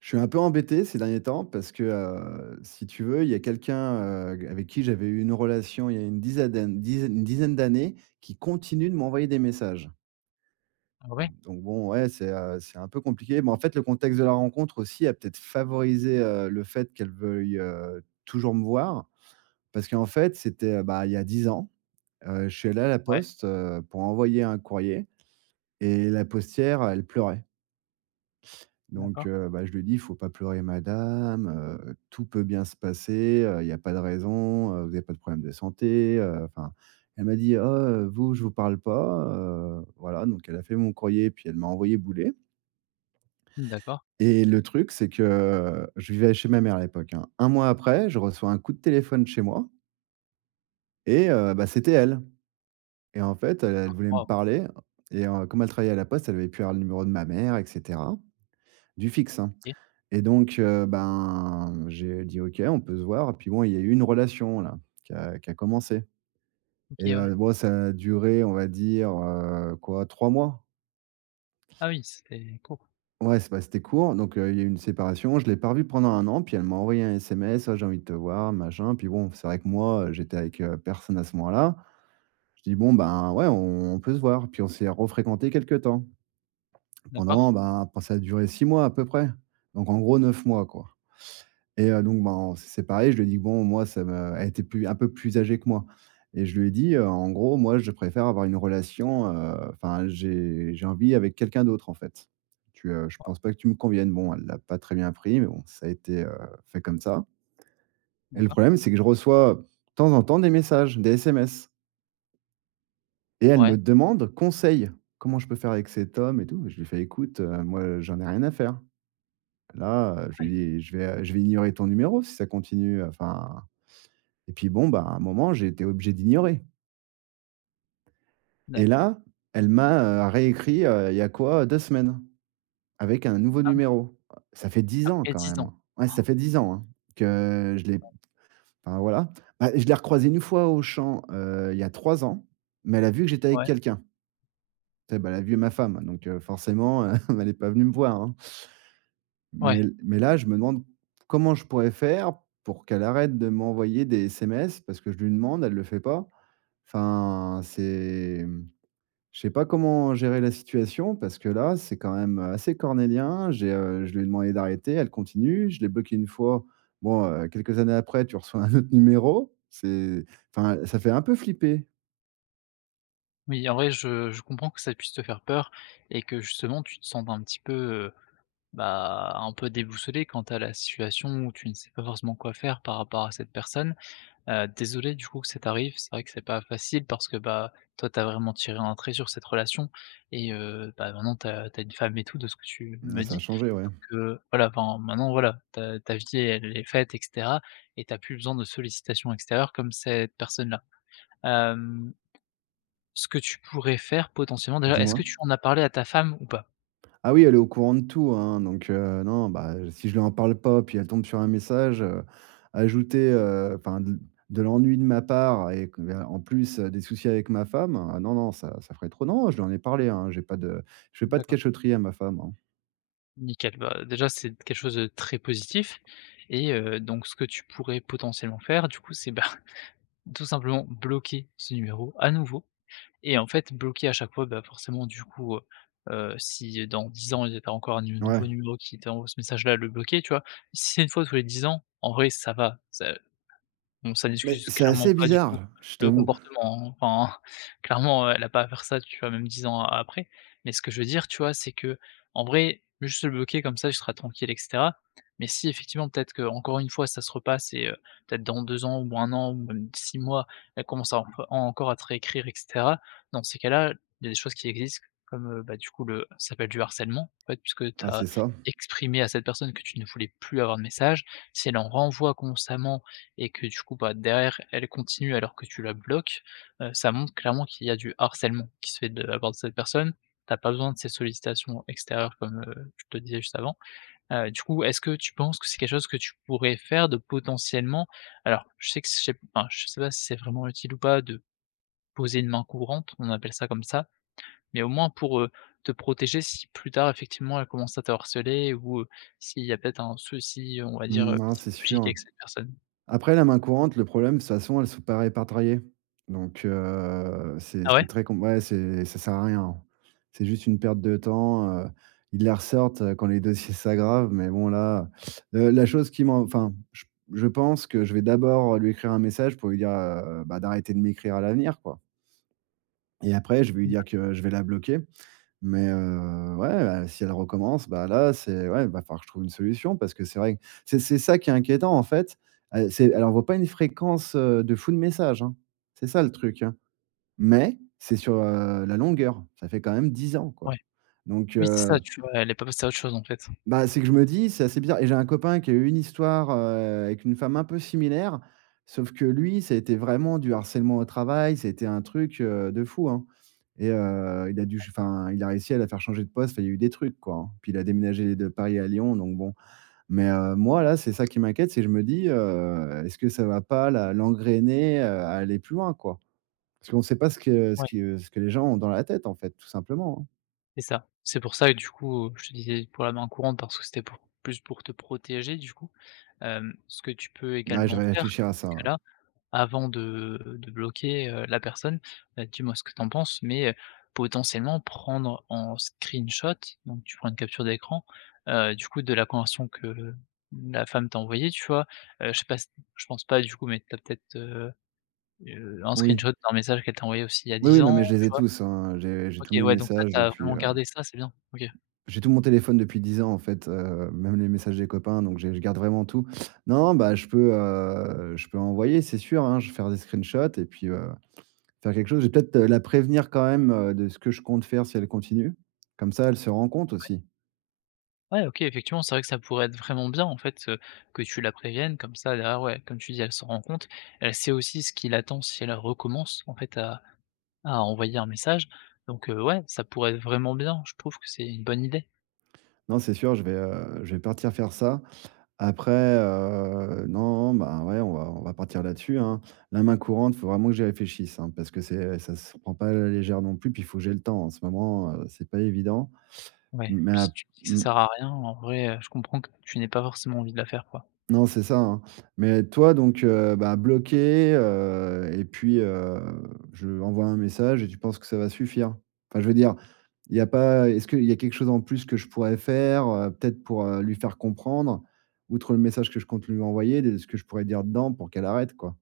Je suis un peu embêté ces derniers temps parce que, si tu veux, il y a quelqu'un, avec qui j'avais eu une relation il y a une dizaine d'années qui continue de m'envoyer des messages. Ah ouais? Donc bon, ouais, c'est un peu compliqué. Mais en fait, le contexte de la rencontre aussi a peut-être favorisé, le fait qu'elle veuille, toujours me voir. Parce qu'en fait, c'était, bah, il y a 10 ans, je suis allé à la Ouais, poste, pour envoyer un courrier, et la postière, elle pleurait. Donc d'accord, bah, je lui dis, «Il faut pas pleurer madame, tout peut bien se passer, il y a pas de raison, vous avez pas de problème de santé», enfin, elle m'a dit: «Oh, vous, je vous parle pas», voilà, donc elle a fait mon courrier, puis elle m'a envoyé bouler. d'accord. Et le truc, c'est que je vivais chez ma mère à l'époque, hein. 1 mois après, je reçois un coup de téléphone chez moi, et bah, c'était elle, et en fait, elle voulait me Waouh, parler. Et comme elle travaillait à la poste, elle avait pu avoir le numéro de ma mère et cetera, du fixe, hein. OK, Et donc, ben, j'ai dit: «OK, on peut se voir». Puis bon, il y a eu une relation là, qui a commencé. Et OK, ouais. Bon, ça a duré, on va dire, quoi, 3 mois. Ah oui, c'est cool. Ouais, c'est bah, c'était court, donc il y a eu une séparation. Je l'ai pas revue pendant un an, puis elle m'a envoyé un SMS: «Ah, j'ai envie de te voir, machin». Puis bon, c'est vrai que moi, j'étais avec, personne à ce moment-là. Je dis: «Bon, ben, ouais, on peut se voir». Puis on s'est refréquenté quelques temps. D'accord, Pendant, ben, ça a duré 6 mois à peu près. Donc en gros 9 mois, quoi. Et donc, ben, on s'est séparés. Je lui ai dit que, bon, moi, ça me elle était plus un peu plus âgée que moi, et je lui ai dit, «En gros, moi, je préfère avoir une relation, enfin, j'ai envie avec quelqu'un d'autre, en fait. Je pense pas que tu me conviennes». Bon, elle l'a pas très bien pris, mais bon, ça a été, fait comme ça. Et le d'accord. problème, c'est que je reçois, de temps en temps, des messages, des SMS, et elle Ouais, me demande conseil. «Comment je peux faire avec cet homme et tout?» Je lui fais: «Écoute, moi, j'en ai rien à faire. Là, je ouais, lui dis: "Je vais ignorer ton numéro si ça continue, enfin"». Et puis bon, bah, à un moment, j'ai été obligé d'ignorer. Et d'accord. là, elle m'a, réécrit, il y a quoi? 2 semaines, avec un nouveau Ah oui, numéro. Ça fait 10 ans après quand dix ans. même. Ouais, ça fait 10 ans, hein, que je l'ai, enfin voilà. Bah, je l'ai recroisée une fois au champ, il y a 3 ans, mais elle a vu que j'étais avec Ouais, quelqu'un. Tu sais, bah, elle a vu ma femme, donc forcément, elle n'est pas venue me voir, hein. Mais ouais. mais là, je me demande comment je pourrais faire pour qu'elle arrête de m'envoyer des SMS, parce que je lui demande, elle ne le fait pas. Enfin, c'est je sais pas comment gérer la situation, parce que là, c'est quand même assez cornélien. J'ai, je lui ai demandé d'arrêter, elle continue, je l'ai bloqué une fois. Bon, quelques années après, tu reçois un autre numéro. C'est, enfin, ça fait un peu flipper. Oui, en vrai, je comprends que ça puisse te faire peur et que justement tu te sentes un petit peu, bah, un peu déboussolé quant à la situation où tu ne sais pas forcément quoi faire par rapport à cette personne. Désolé du coup que ça t'arrive. C'est vrai que c'est pas facile parce que, bah, toi t'as vraiment tiré un trait sur cette relation et bah, maintenant t'as une femme et tout de ce que tu Mmh, me ça a dis. changé, ouais. Donc, voilà, enfin maintenant voilà, ta vie elle est faite et cetera et t'as plus besoin de sollicitations extérieures comme cette personne-là. Hem, Ce que tu pourrais faire potentiellement déjà, est-ce que Dis-moi? tu en as parlé à ta femme ou pas? Ah oui, elle est au courant de tout, hein, donc non, bah, si je lui en parle pas, puis elle tombe sur un message, ajouter, enfin de l'ennui de ma part et que bah, en plus, des soucis avec ma femme, ah non, non, ça ferait trop. Non, je lui en ai parlé, hein, j'ai pas de je fais pas de D'accord, cachotterie à ma femme, hein. nickel. Bah, déjà c'est quelque chose de très positif et donc ce que tu pourrais potentiellement faire du coup, c'est, bah, tout simplement bloquer ce numéro à nouveau et en fait bloquer à chaque fois, bah, forcément du coup, si dans 10 ans il y avait encore un nu nouveau Ouais, numéro qui t'envoie ce message-là, le bloquer, tu vois? Si c'est 1 fois tous les 10 ans, en vrai ça va. Bon, ça mais n'excuse c'est clairement assez pas du coup bizarre, je le t'avoue. comportement, hein. Enfin, clairement, elle a pas à faire ça, tu vois? Même 10 ans a après. Mais ce que je veux dire, tu vois, c'est que en vrai, juste le bloquer comme ça, je serai tranquille et cetera. Mais si effectivement, peut-être que encore une fois, ça se repasse et peut-être dans 2 ans ou un an ou même 6 mois, elle commence à enf encore à te réécrire et cetera. Dans ces cas-là, il y a des choses qui existent comme, bah, du coup le ça s'appelle du harcèlement, en fait, puisque tu Ah, as c'est ça. exprimé à cette personne que tu ne voulais plus avoir de messages. Si elle en renvoie constamment et que du coup, bah, derrière, elle continue alors que tu la bloques, ça montre clairement qu'il y a du harcèlement qui se fait de la part de cette personne. T'as pas besoin de ces sollicitations extérieures comme, je te disais juste avant. Du coup, est-ce que tu penses que c'est quelque chose que tu pourrais faire de potentiellement alors je sais que je sais enfin, je sais pas si c'est vraiment utile ou pas de poser une main courante, on appelle ça comme ça, mais au moins pour, te protéger si plus tard effectivement elle commence à te harceler ou, s'il y a peut-être un souci, on va dire, Mmh, non, c'est psychologique sûr. avec cette personne. Après la main courante, le problème, de toute façon, elle se sont pas répertoriées. Donc c'est Ah ouais? c'est très com ouais, c'est ça, sert à rien. C'est juste une perte de temps, ils la ressortent, quand les dossiers s'aggravent, mais bon là, la chose qui m'en enfin, je pense que je vais d'abord lui écrire un message pour lui dire, bah, d'arrêter de m'écrire à l'avenir, quoi. Et après je vais lui Mmh, dire que je vais la bloquer. Mais ouais, bah, si elle recommence, bah, là, c'est, ouais, il va falloir que je trouve une solution, parce que c'est vrai que c'est ça qui est inquiétant, en fait. C'est Elle envoie pas une fréquence, de fou de messages, hein. C'est ça le truc, hein. Mais c'est sur, la longueur. Ça fait quand même 10 ans, quoi. ouais. Donc Oui, c'est ça, tu vois? Elle est pas passée à autre chose, en fait. bah, c'est que je me dis, c'est assez bizarre, et j'ai un copain qui a eu une histoire, avec une femme un peu similaire, sauf que lui, ça a été vraiment du harcèlement au travail. C'était un truc, de fou, hein. Et il a dû, enfin, il a réussi à la faire changer de poste, enfin, il y a eu des trucs, quoi, hein. Puis il a déménagé de Paris à Lyon, donc bon. Mais moi, là, c'est ça qui m'inquiète, c'est que je me dis, «Est-ce que ça va pas la l'engrainer, à aller plus loin, quoi?» Parce qu'on ne sait pas ce que ce Ouais, que ce que les gens ont dans la tête, en fait, tout simplement, hein. c'est ça. C'est pour ça que, du coup, je te disais pour la main courante parce que c'était pour plus pour te protéger, du coup. Ce que tu peux Ouais, je également vais faire réfléchir à dans ces ça, ouais. cas-là, avant de bloquer, la personne, dis-moi ce que t'en penses, mais, potentiellement prendre en screenshot, donc tu prends une capture d'écran, du coup, de la conversation que la femme t'a envoyée, tu vois? Je sais pas si je pense pas, du coup, mais t'as peut-être, un Oui. screenshot d'un message qu'elle t'a envoyé aussi il y a Oui, 10 oui, non, ans, mais je les tu ai tous, hein. J'ai tous OK, mes ouais, donc ça, messages t'as depuis, vraiment gardé ça, c'est bien. OK. j'ai tout mon téléphone depuis 10 ans en fait, même les messages des copains, donc j'ai je garde vraiment tout. Non, bah, je peux envoyer, c'est sûr, hein. Je vais faire des screenshots et puis, faire quelque chose. Je vais peut-être, la prévenir quand même, de ce que je compte faire si elle continue. Comme ça, elle se rend compte aussi. Ouais, OK, effectivement, c'est vrai que ça pourrait être vraiment bien, en fait, que tu la préviennes comme ça derrière, ouais, comme tu dis, elle s'en rend compte. Elle sait aussi ce qui l'attend si elle recommence, en fait, à envoyer un message. Donc, ouais, ça pourrait être vraiment bien. Je trouve que c'est une bonne idée. Non, c'est sûr, je vais partir faire ça. Après, non, bah, ouais, on va partir là-dessus, hein. La main courante, faut vraiment que j'y réfléchisse, hein, parce que c'est ça se prend pas à la légère non plus, puis il faut que j'ai le temps. En ce moment, c'est pas évident, Ouais, mais puis si tu me dis que ça mmh, sert à rien, en vrai, je comprends que tu n'aies pas forcément envie de la faire, quoi. non, c'est ça, hein. Mais toi donc, bah, bloquer, et puis, je envoie un message et tu penses que ça va suffire? Enfin, je veux dire, il y a pas est-ce qu'il y a quelque chose en plus que je pourrais faire, peut-être pour, lui faire comprendre, outre le message que je compte lui envoyer, de ce que je pourrais dire dedans pour qu'elle arrête, quoi?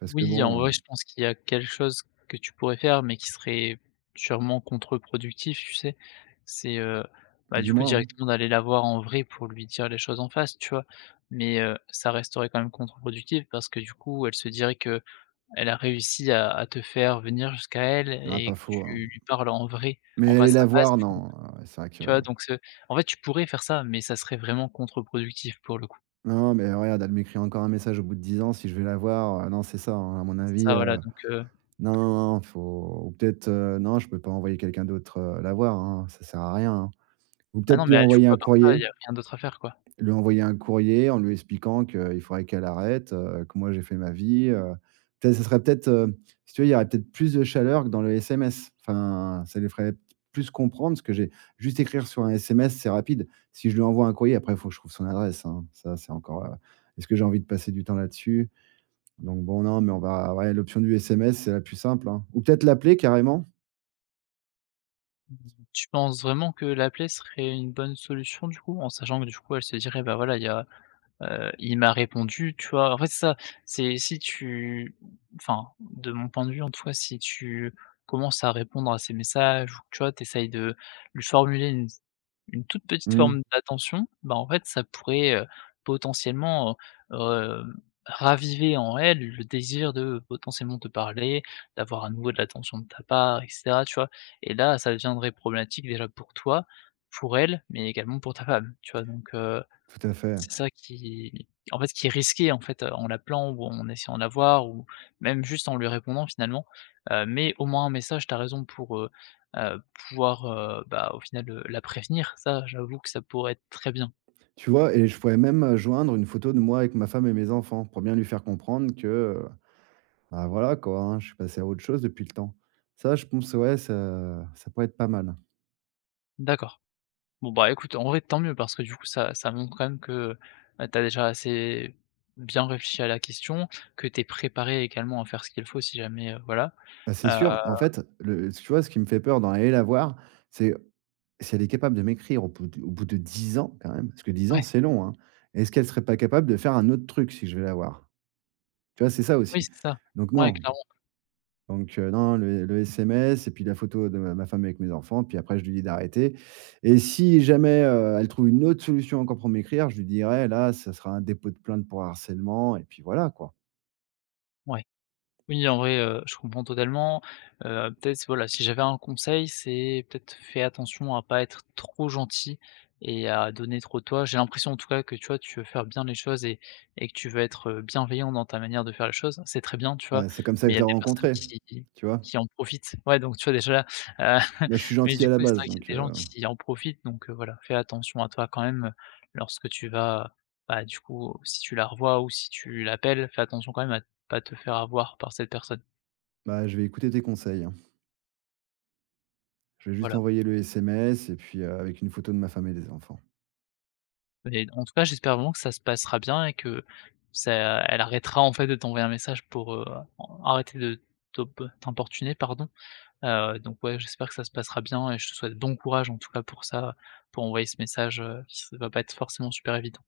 Parce que Oui, en bon, vrai, je pense qu'il y a quelque chose que tu pourrais faire, mais qui serait sûrement contre-productif, tu sais? C'est, bah, du coup, dis-moi, hein? directement d'aller la voir en vrai pour lui dire les choses en face, tu vois? Mais, ça resterait quand même contre-productif parce que, du coup, elle se dirait que elle a réussi à te faire venir jusqu'à elle Ah, et pas que faux, tu hein. lui parles en vrai, en Mais aller face à la face, voir, du coup, non, c'est vrai que tu vois? Donc, ce en fait, tu pourrais faire ça, mais ça serait vraiment contre-productif pour le coup. non, mais regarde, elle m'écrit encore un message au bout de 10 ans, si je vais la voir, non, c'est ça, hein, à mon C'est avis, ça, voilà, donc, non, non, non, faut, ou peut-être, non, je peux pas envoyer quelqu'un d'autre, la voir, hein, ça sert à rien, hein. Ou ah non, peut-être lui mais, ah, du envoyer coup, à un part ça, il y courrier. a rien d'autre à faire, quoi. Lui envoyer un courrier en lui expliquant qu'il faudrait qu'elle arrête, que moi j'ai fait ma vie. Peut-être ce serait peut-être, si tu veux, il y aurait peut-être plus de chaleur que dans le SMS. Enfin, ça les ferait plus comprendre, ce que j'ai juste écrire sur un SMS, c'est rapide. Si je lui envoie un courrier, après, il faut que je trouve son adresse, hein. Ça, c'est encore, est-ce que j'ai envie de passer du temps là-dessus? Donc bon, non, mais on va ouais, l'option du SMS, c'est la plus simple, hein. Ou peut-être l'appeler carrément? Tu penses vraiment que la plaie serait une bonne solution du coup? En sachant que du coup elle se dirait: «Bah voilà, il y a, il m'a répondu», tu vois? En fait c'est ça, c'est si tu enfin de mon point de vue en tout cas, si tu commences à répondre à ses messages ou que, tu vois, tu de lui formuler une toute petite Mmh, forme d'attention, bah, en fait, ça pourrait, potentiellement, heu, hem, raviver en elle le désir de potentiellement te parler, d'avoir à nouveau de l'attention de ta part et cetera, tu vois? Et là, ça deviendrait problématique déjà pour toi, pour elle, mais également pour ta femme, tu vois? Donc, tout à fait. c'est ça qui en fait, qui est risqué, en fait, en l'appelant ou en essayant de la voir ou même juste en lui répondant finalement, mais au moins un message, tu as raison pour, heu, pouvoir, bah, au final, la prévenir. Ça, j'avoue que ça pourrait être très bien. Tu vois? Et je pourrais même, joindre une photo de moi avec ma femme et mes enfants, pour bien lui faire comprendre que, euh, bah, voilà quoi, hein, je suis passé à autre chose depuis le temps. Ça, je pense, ouais, ça pourrait être pas mal. D'accord. Bon, bah, écoute, en vrai, tant mieux parce que du coup, ça montre quand même que, tu as déjà assez bien réfléchi à la question, que tu es préparé également à faire ce qu'il faut si jamais, voilà. Bah, c'est Heu, sûr, en fait, le tu vois, ce qui me fait peur dans aller la voir, c'est si elle est capable de m'écrire au bout de 10 ans quand même, parce que 10 ans, ouais, c'est long, hein. Est-ce qu'elle serait pas capable de faire un autre truc si je vais la voir? Tu vois, c'est ça oui, aussi. c'est ça. Donc Ouais, non, clairement, donc non, le SMS et puis la photo de ma femme avec mes enfants, puis après je lui dis d'arrêter, et si jamais, elle trouve une autre solution encore pour m'écrire, je lui dirai là, ça sera un dépôt de plainte pour harcèlement et puis voilà quoi. ouais. Oui, en vrai, je comprends totalement. Peut-être, voilà, si j'avais un conseil, c'est peut-être fais attention à pas être trop gentil et à donner trop de toi. J'ai l'impression, en tout cas, que, tu vois, tu veux faire bien les choses et que tu veux être, bienveillant dans ta manière de faire les choses. C'est très bien, tu vois? C'est comme ça Mais que il je y a l'ai des personnes rencontré, qui tu vois? En profitent. Ouais, donc, tu vois, déjà là, Bah, je suis mais gentil du à coup, la c'est base vrai qu'il y donc a des gens qui en profitent, donc, voilà, fais attention à toi quand même, lorsque tu vas, bah, du coup, si tu la revois ou si tu l'appelles, fais attention quand même à pas te faire avoir par cette personne. bah, je vais écouter tes conseils, hein. Je vais juste Voilà. envoyer le SMS et puis, avec une photo de ma femme et des enfants. Mais en tout cas, j'espère vraiment que ça se passera bien et que ça elle arrêtera en fait de t'envoyer un message pour, en arrêter de t'importuner, pardon. Donc ouais, j'espère que ça se passera bien et je te souhaite bon courage en tout cas pour ça, pour envoyer ce message, qui s va pas être forcément super évident.